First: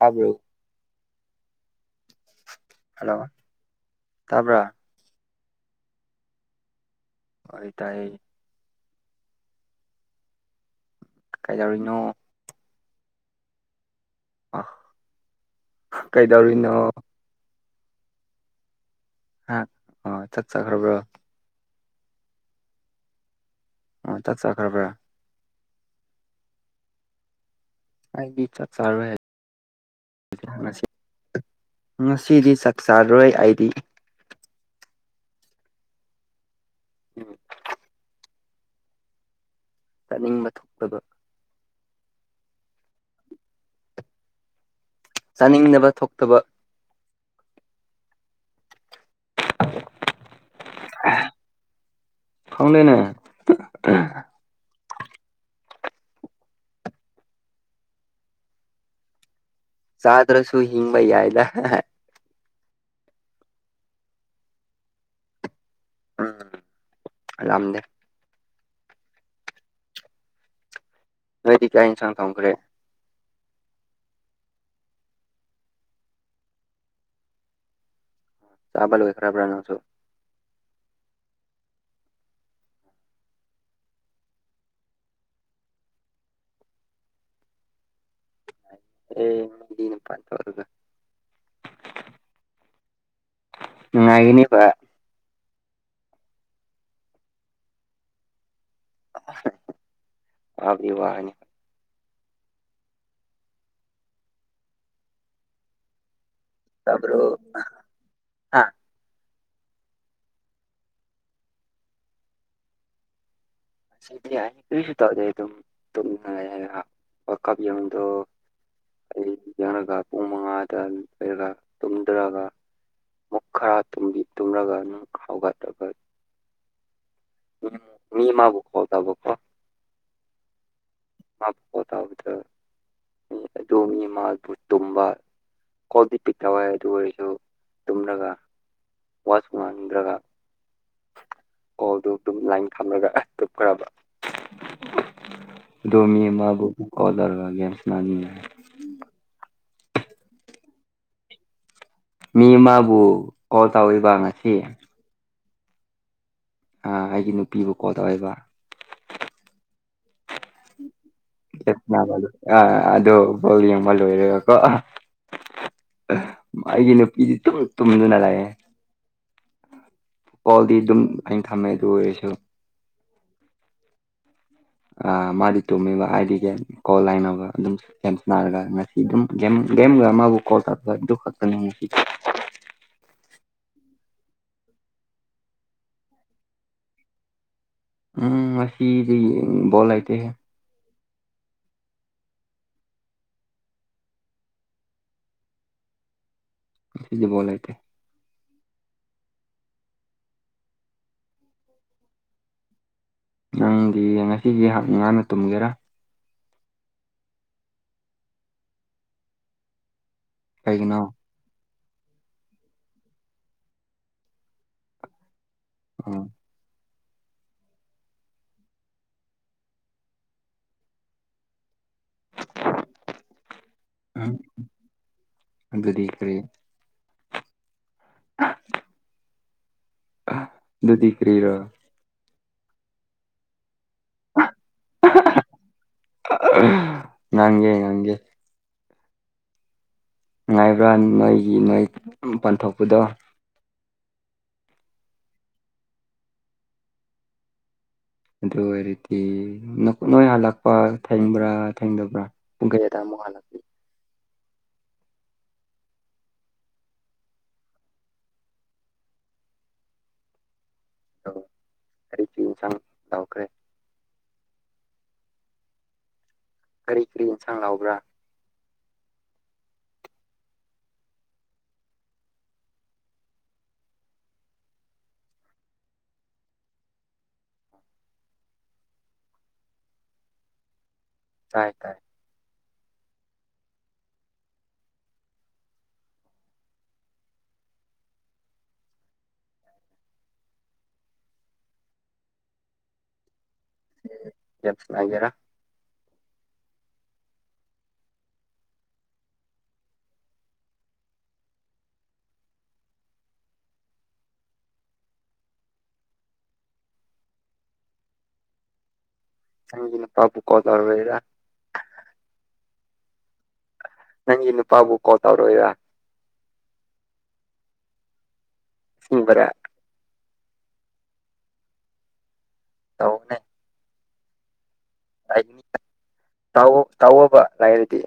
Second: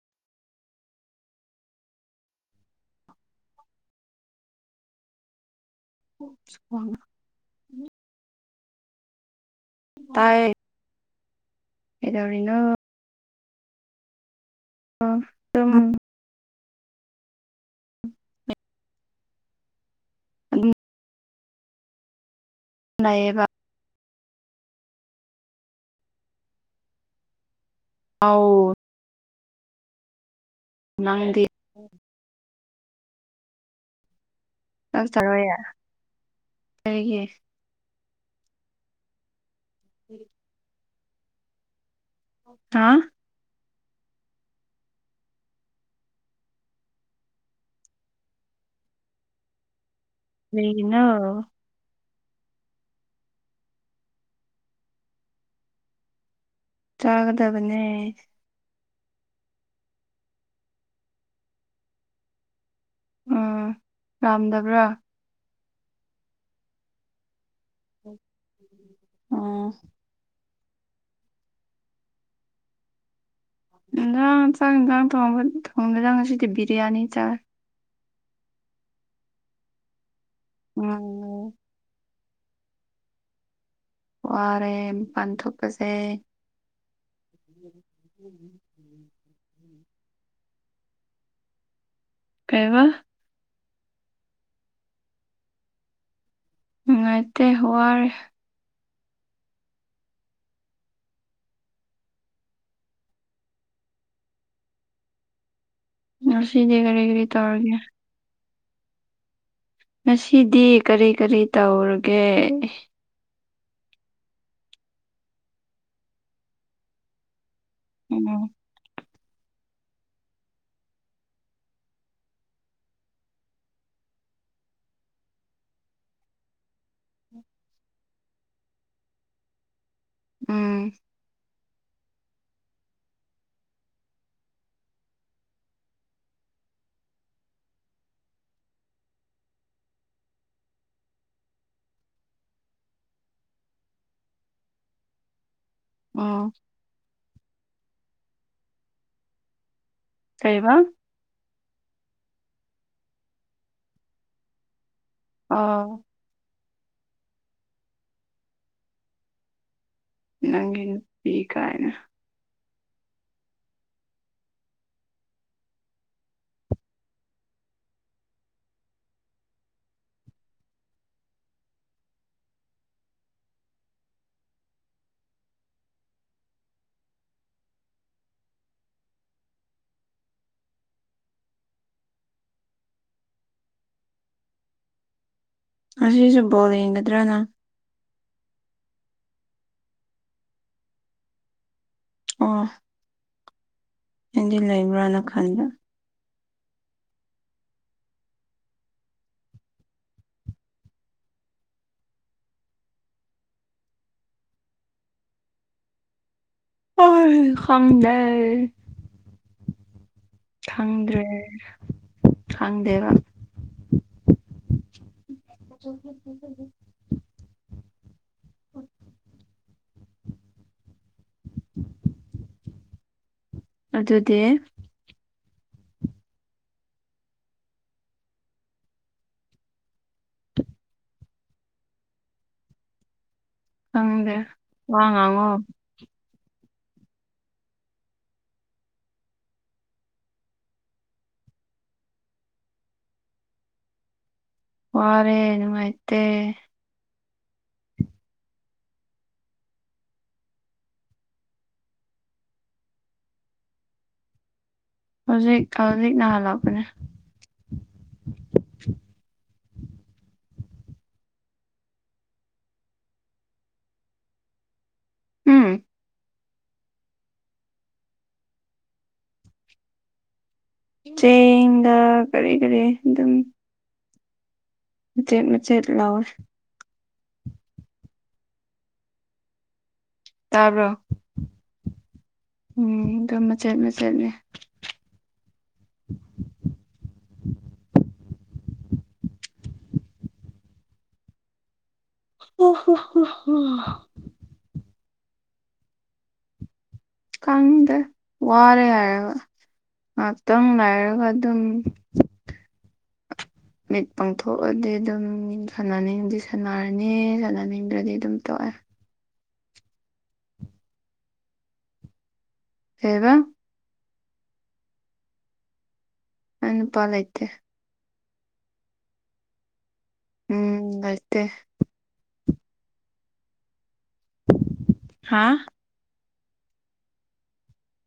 ꯑ ꯍꯜꯂꯣ ꯇꯥꯕ꯭ꯔꯥ ꯍ ꯑꯣꯏ ꯇ ꯍ ꯇꯥꯏ ꯀꯥꯏꯗꯧꯔꯤꯅꯣ ꯇꯔꯤꯅꯣ ꯑ ꯑ ꯆ ꯀꯩꯗꯧꯔꯤꯅꯣ ꯍ ꯍ ꯆꯠ ꯆ ꯑꯗꯨꯝ ꯈꯔꯒꯣ ꯅꯌꯦ ꯑꯣ ꯆꯠ ꯆꯈ꯭ꯔꯕ꯭ꯔꯥ ꯥꯏ ꯆꯠ ꯑꯧ ꯆꯔꯋ ꯅꯪꯗꯤ ꯉꯁꯤꯗꯤ ꯆꯥꯛ ꯆꯥꯔꯣꯏ ꯑꯩꯗꯤ ꯂꯥꯛꯆꯔꯣꯏꯌꯦꯦ ꯀꯔꯤꯒꯤ ꯆꯥꯅꯤꯡꯕ ꯊꯣꯛꯇꯕ ꯍꯥꯥ ꯆꯥꯅꯤꯡꯅꯕ ꯊꯣꯛꯇꯕ [inaudible] ꯂꯩꯩꯅ ꯐꯥꯎꯗꯅ ꯆꯥꯒꯗꯕꯅꯦ ꯆꯥꯗ꯭ꯔꯁꯨ ꯍꯤꯡꯕ ꯌꯥꯏꯗ ꯎꯝ ꯄꯥꯝꯗꯕ꯭ꯔꯥ ꯎꯝꯝꯗꯦ ꯎꯝ ꯅꯣꯏꯗꯤ ꯀꯥ ꯌꯦꯟꯁꯥꯡ ꯊꯝꯈ꯭ꯔꯦ ꯏꯖꯥꯡ ꯆꯥꯡ ꯏꯟꯖꯥꯡ ꯊꯣꯡꯕ ꯊꯣꯡꯗ ꯆꯪ ꯁꯤꯗꯤ ꯕꯤꯔꯌꯥꯅꯤ ꯆꯥꯏ ꯆꯥꯕ ꯂꯣꯏꯈ꯭ꯔꯕ꯭ꯔꯥ ꯅꯪꯁꯨ ꯎꯝ ꯋꯥꯔꯦ ꯄꯥꯟꯊꯣꯛꯄꯁꯦ ꯎ ꯅꯤ ꯄ ꯇꯔꯗ ꯀꯩꯕ ꯉꯉꯒꯤꯅꯤꯕ ꯎꯉꯥꯏꯇꯩ ꯍꯔ ꯑꯕꯤ ꯋꯥꯅꯤ ꯑꯁꯤꯗꯤ ꯀꯔꯤ ꯇꯥꯕ꯭ꯔꯣ ꯀꯔꯤ ꯇꯧꯔꯒꯦ ꯍꯥ ꯉꯁꯤꯗꯤ ꯀꯔꯤ ꯀꯔꯤ ꯇꯧꯔꯒꯦ ꯑꯁꯤꯗꯤ ꯑꯩ ꯀꯔꯤꯁꯨ ꯇꯧꯗꯦ ꯑꯗꯨꯝ ꯇꯨꯝꯅ ꯋꯥꯀꯞ ꯌꯗꯣ ꯎꯝ ꯑꯩ ꯌꯦꯡꯂꯡꯉꯒ ꯄꯨꯡ ꯃꯉꯥꯗ ꯂꯩꯔꯒ ꯇꯨꯝꯊ꯭ꯔꯒ ꯃꯨꯛ ꯈꯔ ꯇꯨꯝꯂꯒ ꯑꯗꯨꯪ ꯍꯧꯒꯠꯂꯒ ꯎꯝ ꯃꯤꯃꯕꯨ ꯀꯣꯜ ꯇꯥꯕꯀꯣ ꯎꯝ ꯃꯥ ꯄꯣ ꯇꯥꯕꯗ ꯑꯗꯣꯝꯒꯤ ꯃꯥꯗꯨ ꯇꯨꯝꯕ ꯀꯣꯜꯗꯤ ꯄꯤꯛ ꯇꯧꯋꯏ ꯑꯗꯨ ꯑꯣꯏꯔꯁꯨ ꯇꯨꯝꯂꯒ ꯋꯥꯁꯨ ꯉꯥꯡꯗ꯭ꯔꯒ ꯑꯣꯗꯨ ꯑꯗꯨꯝ ꯂꯥꯏꯟ ꯊꯝꯂꯒ ꯇꯞꯈ꯭ꯔꯕ ꯗꯣꯃꯤ ꯑꯣ ꯑꯃꯕꯨ ꯑꯣ ꯗꯔꯒꯥꯒꯦꯦꯝꯁꯅꯖꯤꯅꯦ ꯀꯩꯕ ꯃꯤ ꯃꯥꯕꯨ ꯀꯣꯜ ꯇꯧꯕ ꯉꯁꯤ ꯑꯥ ꯑꯩꯒꯤ ꯅꯨꯄꯤꯕꯨ ꯀꯣꯜ ꯇꯧꯋꯦꯕ ꯅꯪꯒꯤ ꯅꯨ [unintelligible] ꯑꯥ ꯑꯗꯣ ꯕꯣꯜ ꯌꯦꯡꯕ ꯂꯣꯏꯔꯦꯒꯀꯣ ꯃꯥꯏꯒꯤ ꯅꯨꯄꯤꯗꯤ ꯇꯨꯝ ꯇꯨꯝꯗꯨꯅ ꯂꯥꯌꯦ ꯀꯣꯜꯗꯤ ꯑꯗꯨꯝ ꯑꯩꯅ ꯊꯝꯃꯦ ꯑꯗꯨ ꯑꯣꯏꯔꯁꯨ ꯃꯥꯗꯤ ꯇꯨꯝꯃꯤꯕ ꯍꯥꯏꯗꯤꯒ ꯀꯣꯜ ꯂꯥꯏꯅꯕ ꯑꯗꯨꯝ ꯒꯦꯝ ꯁꯅꯔꯒ ꯉꯁꯤ ꯑꯗꯨꯝ ꯒꯦꯝꯒ ꯃꯥꯕꯨ ꯀꯣꯜ ꯇꯥ ꯑꯗꯨ ꯈꯛꯇꯅꯤ ꯉꯁꯤ ꯉꯁꯤꯁꯨ ꯕꯣꯜ ꯌꯦꯡꯒꯗ꯭ꯔꯥ ꯅꯪ ꯎꯝ ꯉꯁꯤꯗꯤ ꯕꯣꯜ ꯂꯩꯇꯦꯍꯦ ꯑꯣ ꯑꯗꯤ ꯂꯩꯕ꯭ꯔꯅ ꯈꯟꯕ ꯉꯁꯤꯗꯤ ꯕꯣꯜ ꯂꯩꯇꯦ ꯅꯪꯗꯤ ꯉꯁꯤꯒꯤ ꯍꯥꯛ ꯉꯥꯟꯅ ꯇꯨꯝꯒꯦꯔꯥ ꯑꯥꯏ ꯈꯪꯗꯦ ꯀꯩꯒꯤꯅꯣ ꯈꯪꯗ꯭ꯔꯦ ꯈꯪꯗꯦꯕ ꯎꯝ ꯎꯝ ꯑꯗꯨꯗꯤ ꯑꯗꯨꯗꯤ ꯀꯔꯤ [unintelligible] ꯑꯗꯨꯗꯤ ꯀ꯭ꯔꯤꯔꯣ ꯈꯪꯗꯦ ꯋꯥ ꯉꯥꯡꯉꯣ [unintelligible] ꯉꯥꯡꯒꯦ ꯉꯥꯡꯒꯦ ꯉꯥꯏꯕ꯭ꯔꯥ ꯅꯣꯏꯒꯤ ꯅꯣꯏ ꯄꯥꯟꯊꯣꯛꯄꯗꯣ ꯋꯥꯔꯦ ꯅꯨꯡꯉꯥꯏꯇꯦ ꯑꯗꯨ ꯑꯣꯏꯔꯗꯤ ꯅꯣꯏ ꯍꯜꯂꯛꯄ ꯊꯦꯡꯕ꯭ꯔꯥ ꯊꯦꯡꯗꯕ꯭ꯔꯥ ꯄꯨꯡ ꯀꯥꯌꯥꯗ ꯑꯃꯨꯛ ꯍꯜꯂꯛ ꯍꯧꯖꯤꯛ ꯍꯧꯖꯤꯛ ꯅꯍꯜ ꯂꯛꯄꯅꯦ ꯑꯗꯣ ꯀꯔꯤ ꯀꯔꯤ ꯏꯟꯁꯥꯡ ꯇꯧꯈꯔꯦ ꯎꯝ ꯀꯔꯤ ꯀꯔꯤ ꯌꯦꯟꯁꯥꯡ ꯂꯥꯎꯕ꯭ꯔꯥ ꯆꯦꯡꯒ ꯀꯔꯤ ꯀꯔꯤ ꯑꯗꯨꯝ ꯃꯆꯦꯠ ꯃꯆꯦꯠ ꯂꯥꯎꯋꯦ ꯇꯥꯕꯔꯣ ꯇꯥꯏ ꯇꯥꯏ ꯎꯝ ꯑꯗꯨ ꯃꯆꯦꯠ ꯃꯆꯦꯠꯅꯦ ꯑꯣ ꯍꯣ ꯍꯣ ꯍꯣ ꯍꯣ ꯒꯦꯝ ꯁꯅꯥꯒꯦꯔꯥ ꯈꯪꯗꯦ ꯋꯥꯔꯦ ꯍꯥꯏꯔꯒ ꯉꯥꯏꯍꯥꯛꯇꯪ ꯂꯥꯏꯔꯒ ꯑꯗꯨꯝ ꯃꯤꯠ ꯄꯥꯡꯊꯣꯛꯑꯗꯤ ꯑꯗꯨꯝ ꯁꯥꯟꯅꯅꯤꯡꯉꯗꯤ ꯁꯥꯟꯅꯔꯅꯤ ꯁꯥꯟꯅꯅꯤꯡꯗ꯭ꯔꯗꯤ ꯑꯗꯨꯝ ꯇꯣꯛꯑꯦ ꯅꯪꯒꯤ ꯅꯨꯄꯥꯕꯨ ꯀꯣꯜ ꯇꯧꯔꯒꯦꯔꯥ ꯀꯩꯕꯥ ꯅꯪꯒꯤ ꯅꯨꯄꯥꯕꯨ ꯀꯣꯜ ꯇꯧꯔꯨꯏꯔꯥ ꯑꯩ ꯅꯨꯄꯥ ꯂꯩꯇꯦ ꯑꯁꯦꯡꯕꯥꯔꯥ ꯎꯝ ꯂꯩꯇꯦ ꯇꯧꯍꯦ [unintelligible] ꯇꯥꯎ ꯇꯥꯎꯑꯣꯕ ꯂꯥꯏꯔꯗꯤ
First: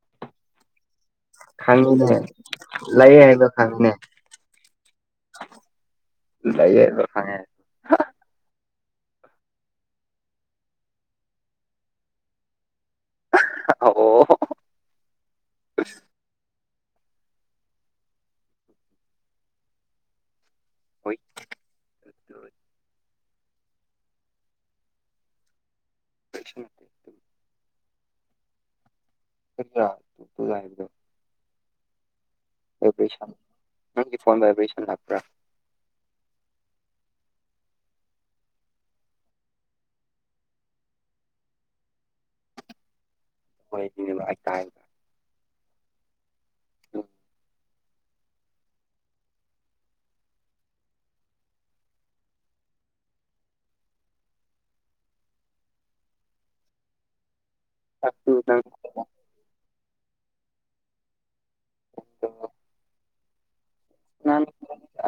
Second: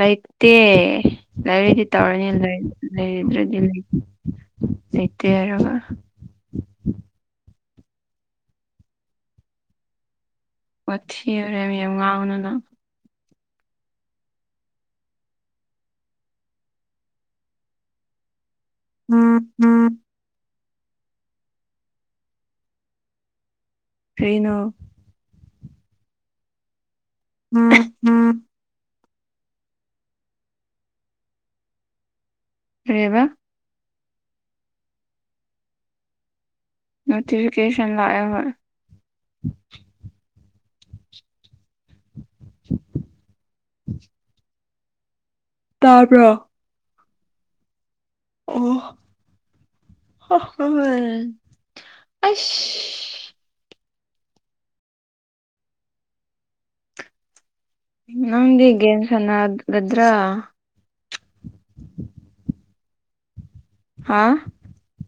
ꯂꯩꯇꯦ ꯂꯩꯥꯏꯔꯤꯗꯤ ꯈꯪꯉꯤꯅꯦ ꯇꯧꯔꯅꯤ ꯂꯩꯌꯦ ꯍꯥꯏꯕ ꯂꯩꯔꯗ꯭ꯔꯗꯤ ꯈꯪꯉꯤꯅꯦ ꯂꯩꯇꯦ ꯍꯥꯏꯔꯒ ꯂꯩꯌꯦ ꯍꯥꯏꯕ ꯈꯪꯉꯦ ꯋꯥꯊꯤ ꯆꯥꯔꯦꯝ ꯌꯥꯝ ꯉꯥꯡꯒꯅꯨ ꯅꯪ꯫ ꯑ ꯑꯣ ꯑꯣ ꯎꯝ ꯎꯝ ꯍꯣꯏ ꯀꯩꯅꯣ ꯄꯁꯟ ꯎꯝ ꯐꯠꯇ꯭ꯔꯥ ꯅꯇꯨ ꯉꯥꯕꯗꯣ ꯀꯔꯤꯕ ꯚꯥꯏꯕ꯭ꯔꯦꯁꯟ ꯅꯪꯒꯤ ꯐꯣꯟ ꯚꯥꯏꯕ꯭ꯔꯦꯁꯟ ꯂꯥꯛꯄ꯭ꯔꯥ ꯅꯣꯇꯤꯐꯤꯀꯦꯁꯟ ꯂꯥꯑꯦ ꯍꯣꯏ ꯍꯣꯏ ꯑꯗꯨꯅꯦꯕ ꯑꯩ ꯇꯥꯏ ꯇꯥꯕ꯭ꯔꯣ ꯑꯣ ꯑꯣ ꯍ ꯑꯁ ꯑꯗꯨ ꯅꯪꯗꯤ ꯒꯦꯝꯁꯥꯅ ꯒꯗ꯭ꯔꯥ ꯍꯥ ꯅꯪ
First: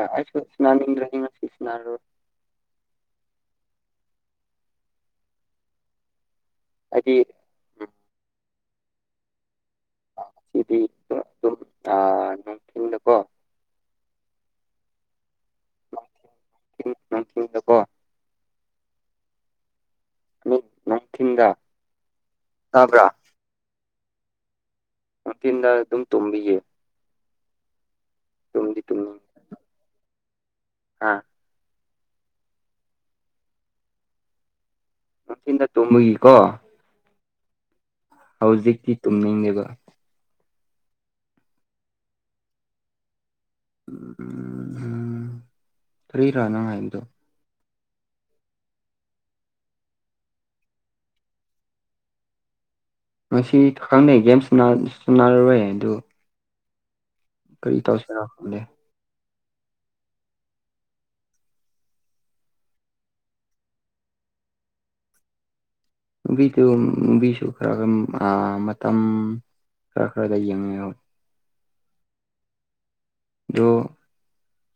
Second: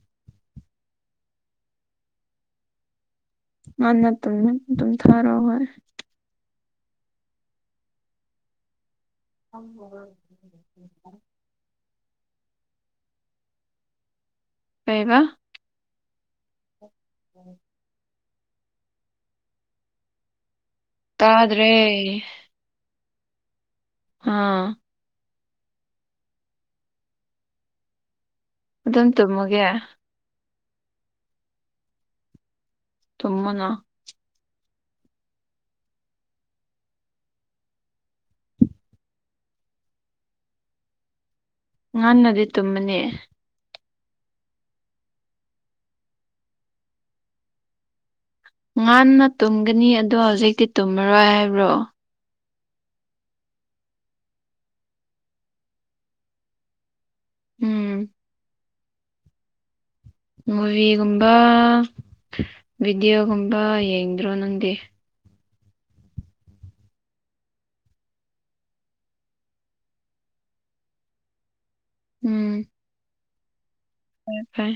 ꯑꯩꯁꯨ ꯁꯥꯅꯅꯤꯡꯗ꯭ꯔꯥꯗꯤ ꯉꯥꯁꯤ ꯁꯥꯅꯔꯣꯏ ꯉꯟꯅ ꯇꯨꯝꯅꯤ ꯇꯨꯝꯊꯔꯣ ꯍꯣꯏ ꯍꯥꯏꯗꯤ ꯑꯣ ꯍꯎꯗ ꯏꯕꯥ ꯑꯥ ꯅꯨꯡꯊꯤꯡꯗꯀꯣ ꯀꯩ ꯍꯥꯏꯕ ꯅꯨꯡ ꯅꯨꯡꯊꯤꯡꯗꯀꯣ ꯇꯥꯗ꯭ꯔꯦ ꯇꯕ꯭ꯔꯥ ꯍꯥꯥ ꯅꯨꯡꯊꯤꯟꯗ ꯑꯗꯨꯝ ꯇꯣꯝꯕꯤꯒꯦ ꯑꯗꯨꯝ ꯇꯨꯝꯃꯒꯦ ꯑꯥ ꯁꯨꯃꯅ ꯅꯨꯡꯊꯤꯟꯗ ꯇꯣꯡꯕꯒꯤꯀꯣ ꯍꯧꯖꯤꯛꯇꯤ ꯇꯨꯝꯅꯤꯡꯉꯕ ꯉꯥꯟꯟꯅꯗꯤ ꯇꯨꯝꯃꯅꯦ ꯐ꯭ꯔꯔꯤ ꯔꯅ ꯍꯥꯏꯗꯣ ꯉꯥꯟꯟꯅ ꯇꯨꯝꯒꯅꯤ ꯑꯗꯣ ꯍꯧꯖꯤꯛꯇꯤ ꯇꯨꯝꯃꯔꯣꯏ ꯍꯥꯏꯕ꯭ꯔꯣ ꯉꯁꯤꯈꯪꯅꯩ ꯒꯦꯝꯁꯨ ꯁ ꯔꯔꯣꯏꯦ ꯑꯗꯨ ꯀꯔꯤ ꯎꯝ ꯇꯧꯁꯤꯔꯛꯕꯅꯦ ꯃꯨꯚꯤꯒꯨꯝꯕ ꯚꯤꯗꯤꯑꯣꯒꯨꯝꯕ ꯌꯦꯡꯗ꯭ꯔꯣ ꯅꯪꯗꯤ ꯃꯕꯤꯗꯨ ꯃꯕꯤꯁꯨ ꯈꯔ ꯈꯔ ꯃꯇꯝ ꯈꯔ ꯈꯔꯗ ꯌꯦꯡꯉꯦ ꯎꯝ ꯑꯗꯨ ꯐꯣꯏ ꯐꯣꯏ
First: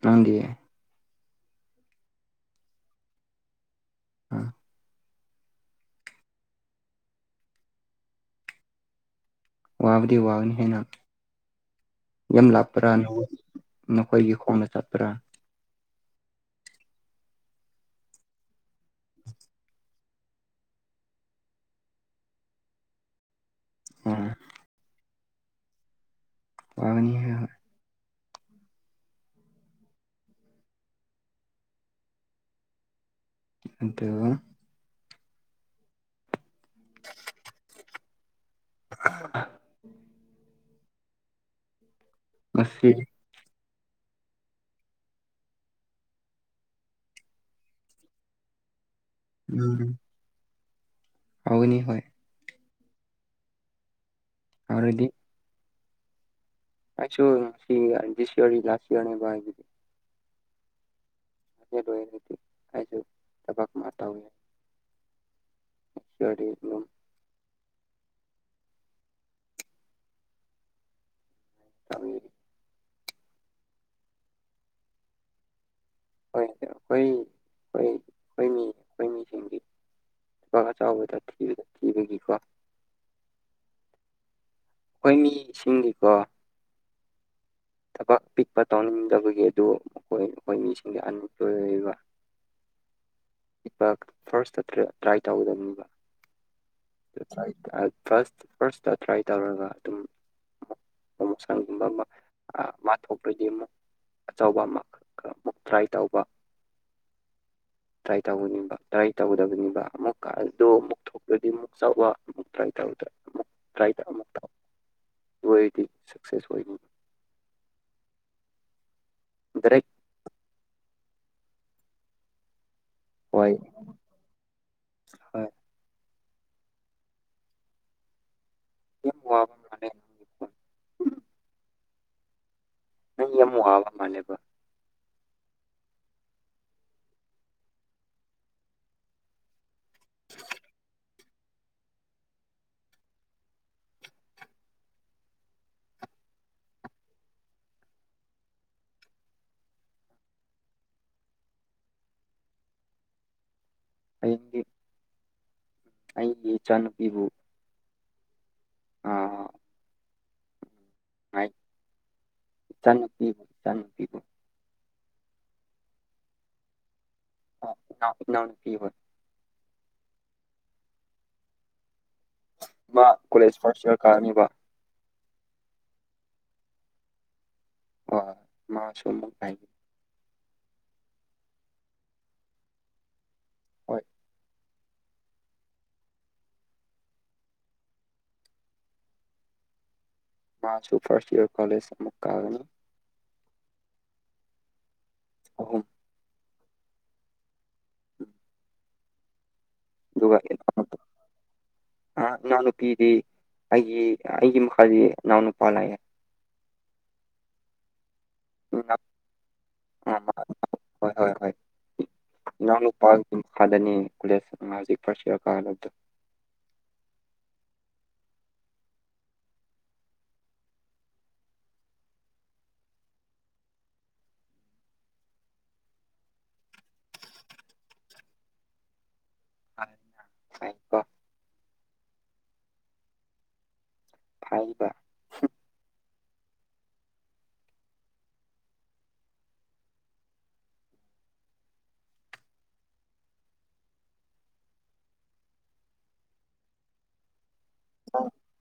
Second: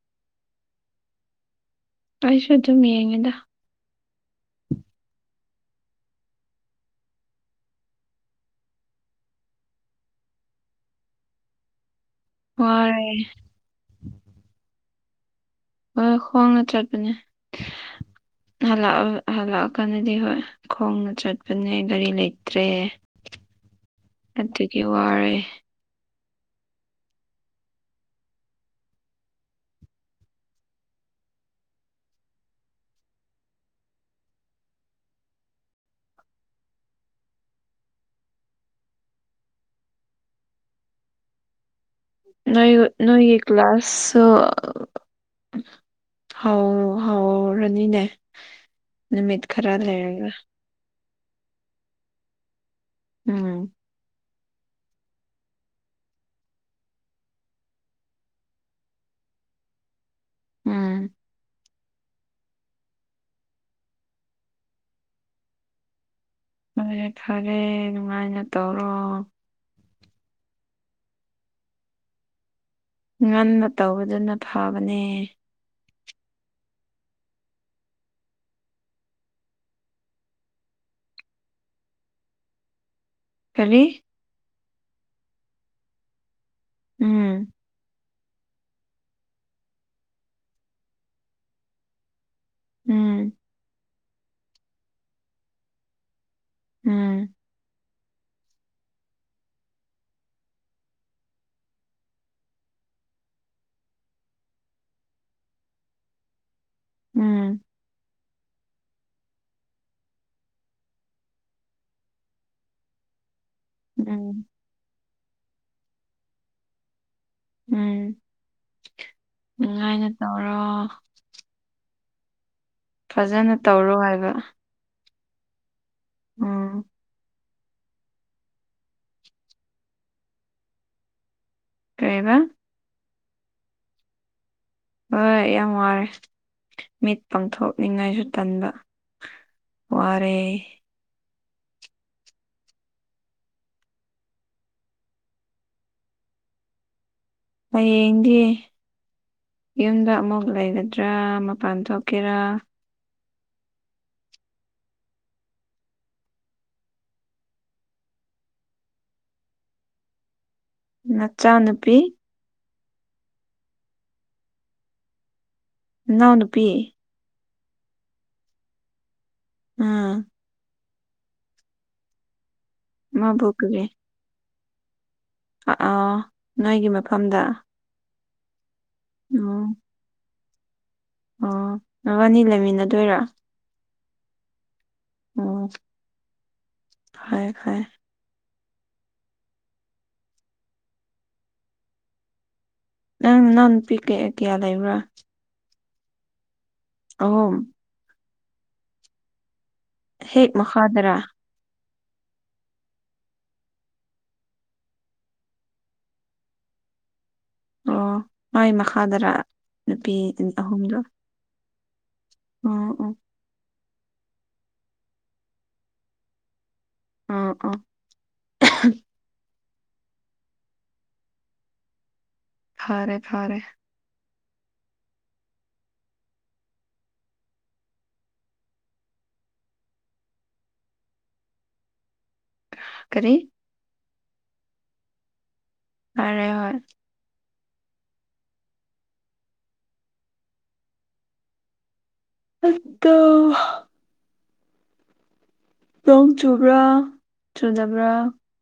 ꯄꯪꯒꯤ ꯄꯥꯏꯁꯨ ꯑꯗꯨꯝ ꯌꯦꯡꯉꯦꯗ ꯎꯝ ꯋꯥꯕꯗꯤ ꯋꯥꯅꯤ ꯍꯥꯏꯅ ꯌꯥꯝ ꯂꯥꯞꯄ꯭ꯔꯥꯅ ꯋꯥꯔꯦ ꯅꯈꯣꯏꯒꯤ ꯈꯣꯡꯅ ꯆꯠꯄ꯭ꯔꯥ ꯍꯣꯏ ꯍꯣꯡꯅ ꯆꯠꯄꯅꯦ ꯍꯜꯂꯛꯑꯀꯥꯟꯗꯗꯤ ꯍꯣꯏ ꯈꯣꯡꯅ ꯆꯠꯄꯅꯦ ꯒꯥꯔꯤ ꯂꯩꯇ꯭ꯔꯦ ꯎꯝ ꯑꯗꯨꯗꯒꯤ ꯋꯥꯔꯦ ꯋꯥꯅꯤ ꯍꯥꯏ ꯍꯣꯏ ꯑꯇ [unintelligible] ꯑ ꯅ ꯉꯁꯤ ꯅꯣꯏꯒꯤ ꯀ꯭ꯂꯥꯁ ꯍꯥꯎ ꯍꯥꯎ ꯔꯅꯤꯅꯦ ꯅꯨꯃꯤꯠ ꯈꯔ ꯂꯩꯔꯒ ꯑꯥꯥꯎꯅꯤ ꯍ ꯎꯝ ꯍꯧꯔꯗꯤ ꯑꯁꯨꯣ ꯁꯤꯗꯤ ꯁꯤ ꯋꯥ ꯂꯁꯤ ꯋꯥꯅꯤꯕꯗꯤ ꯎꯝ ꯁꯨ ꯊꯕꯛ ꯃꯥ ꯇ ꯑ ꯐꯔꯦ ꯐꯔꯦ ꯅꯨꯡꯉꯥꯏꯅ ꯇꯧꯔꯣ ꯇꯝ ꯉꯟꯕ ꯇꯧꯕꯗꯨꯅ ꯐꯕꯅꯦ ꯍꯣꯏ ꯑꯩꯈꯣꯏ ꯑꯩꯣꯏꯅꯤ ꯕꯥꯛ ꯑꯆꯥꯎꯕꯗ ꯊꯤꯕꯗ ꯊꯤꯕꯒꯤꯀꯣ ꯍꯥꯏꯅꯤ ꯑꯩꯈꯣꯏ ꯃꯤꯁꯤꯡꯒꯤꯗꯤꯀꯣ ꯎꯝ ꯊꯕꯛ ꯄꯤꯛꯄ ꯇꯧꯅꯤꯡꯗꯕꯒꯤ ꯑꯗꯨ ꯑꯩꯈꯣꯏ ꯑꯩꯈꯣꯏ ꯃꯤꯁꯤꯡꯗ ꯑꯟꯏꯝꯄ꯭ꯂꯣꯏ ꯑꯣꯏꯕ ꯎꯝ ꯏ ꯐꯥꯔꯁꯇ ꯇ꯭ꯔꯥꯏ ꯇꯧꯒꯗꯅꯤꯕ ꯎꯝ ꯐꯥꯔ ꯐꯥꯔꯁꯇ ꯇ꯭ꯔꯥꯏ ꯇꯧꯔꯒ ꯑꯗꯨꯝ ꯄ꯭ꯔꯣꯃꯣꯁꯟꯒꯨꯝꯕ ꯑꯃ ꯃꯥ ꯊꯣꯛꯇ꯭ꯔꯗꯤ ꯑꯃꯨꯛ ꯑꯆꯧꯕ ꯑꯃ ꯑꯃꯨꯛ ꯇ꯭ꯔꯥꯏ ꯇꯧꯕ ꯎꯝ ꯇ꯭ꯔꯥꯏ ꯇꯧꯅꯤꯕ ꯇ꯭ꯔꯥꯏ ꯇꯧꯗꯕꯅꯤꯕ ꯑꯃꯨꯛꯀ ꯑꯗꯨꯣ ꯑꯃꯨꯛ ꯊꯣꯛꯛꯇꯗꯤ ꯑꯃꯨꯛ ꯆꯥꯎꯕ ꯑꯃꯨꯛ ꯀꯥꯏ ꯇꯧꯔꯗ꯭ꯔꯦ ꯑꯃꯨ ꯇ꯭ꯔꯥꯏ ꯇ ꯑꯃꯨꯛ ꯇ ꯎꯝ ꯑꯣꯏꯣꯏꯔꯗꯤ ꯁꯛꯁꯦꯁ ꯑꯣꯏꯒꯅꯤ ꯎꯝ ꯗꯥꯏꯔꯦꯛ ꯅꯨꯡꯉꯥꯏꯅ ꯇꯧꯔꯣ ꯍꯣꯏ ꯐꯖꯅ ꯇꯧꯔꯣ ꯍꯥꯏꯕ ꯍꯣꯏ ꯎꯝ ꯀ ꯋꯥꯕꯅꯦ ꯀꯩꯕ ꯅꯪ ꯑꯃꯨꯛ ꯑꯕ ꯃꯥꯥꯟꯅꯦꯕ ꯍꯣꯏ ꯌꯥꯝ ꯋꯥꯔꯦ ꯃꯤꯠ ꯄꯥꯡꯊꯣꯛꯅꯤꯉꯥꯏꯁꯨ ꯇꯟꯕ ꯋꯥ ꯔꯩ ꯑ ꯍꯌꯦꯡꯗꯤ ꯌꯨꯝꯗ ꯑꯃꯨꯛ ꯂꯩꯒꯗ꯭ꯔꯥ ꯃꯄꯥꯟ ꯊꯣꯛꯀꯦꯔꯥ ꯑꯩꯗꯤ ꯑꯩꯒꯤ ꯏꯆꯥꯅꯨꯄꯤꯕꯨ ꯑ ꯃꯆꯥꯅꯨꯄꯤ ꯏꯆꯥꯅꯨꯄꯤꯕꯨ ꯏꯆꯥꯅꯨꯄꯤꯕꯨ ꯏꯅꯥꯎ ꯅꯨꯄꯤ ꯏꯅꯥꯎ ꯅꯨꯄꯤꯕ ꯑꯝ ꯃꯥ ꯃꯥꯕꯨ ꯀꯂ꯭ꯦꯁ ꯐꯔꯁ ꯀꯔꯤ ꯏꯌꯥꯔ ꯀꯥꯅꯤꯕ ꯑꯥ ꯅꯣꯏꯒꯤ ꯃꯐꯝꯗ ꯋꯥ ꯃꯥ ꯁꯣꯃꯥꯏ ꯎꯝ ꯑꯣ ꯅꯕꯥꯅꯤ ꯂꯩꯃꯤꯟꯅꯗꯣꯏꯔꯥ ꯍꯣꯏ ꯎꯝ ꯐꯩꯑꯦ ꯐꯩꯑꯦ ꯃꯥꯁꯨꯨ ꯐꯔꯁ ꯏꯌꯔ ꯀꯂꯦꯖ ꯑꯃꯨꯛ ꯀꯒꯅꯤ ꯅꯪ ꯅꯪ ꯅꯨꯄꯤ ꯀꯩ ꯀꯌꯥ ꯂꯩꯕ꯭ꯔꯥ ꯑꯍꯨꯝ ꯑꯍꯨꯝ ꯍꯦꯛ ꯃꯈꯗ꯭ꯔꯥ ꯑ ꯏꯅꯥꯎꯅꯨꯄꯤꯗꯤ ꯑꯩꯒꯤ ꯑꯩꯒꯤ ꯃꯈꯥꯗꯤ ꯏꯅꯥꯎ ꯅꯨꯄꯥ ꯂꯩꯑꯦ ꯑꯣ ꯃꯥꯥꯏ ꯏꯅꯥꯎ ꯃꯈꯥꯗꯔ ꯅꯨꯄꯤ ꯑꯍꯨꯝꯗꯣ ꯅ ꯑꯣ ꯄ ꯑꯣ ꯐꯗꯅꯤ ꯀꯁ ꯃꯥꯖꯤ ꯐꯁꯤꯔ ꯀꯥꯂ ꯑ ꯑꯥ ꯐꯔꯦ ꯐꯔꯦ ꯇꯀꯣ ꯀꯔꯤ ꯐꯥꯏꯕ ꯐꯔꯦ ꯍꯣꯏ ꯑꯗꯣ ꯅꯣꯡ ꯆꯨꯕ꯭ꯔꯥ ꯆꯨꯖꯕ꯭ꯔꯥ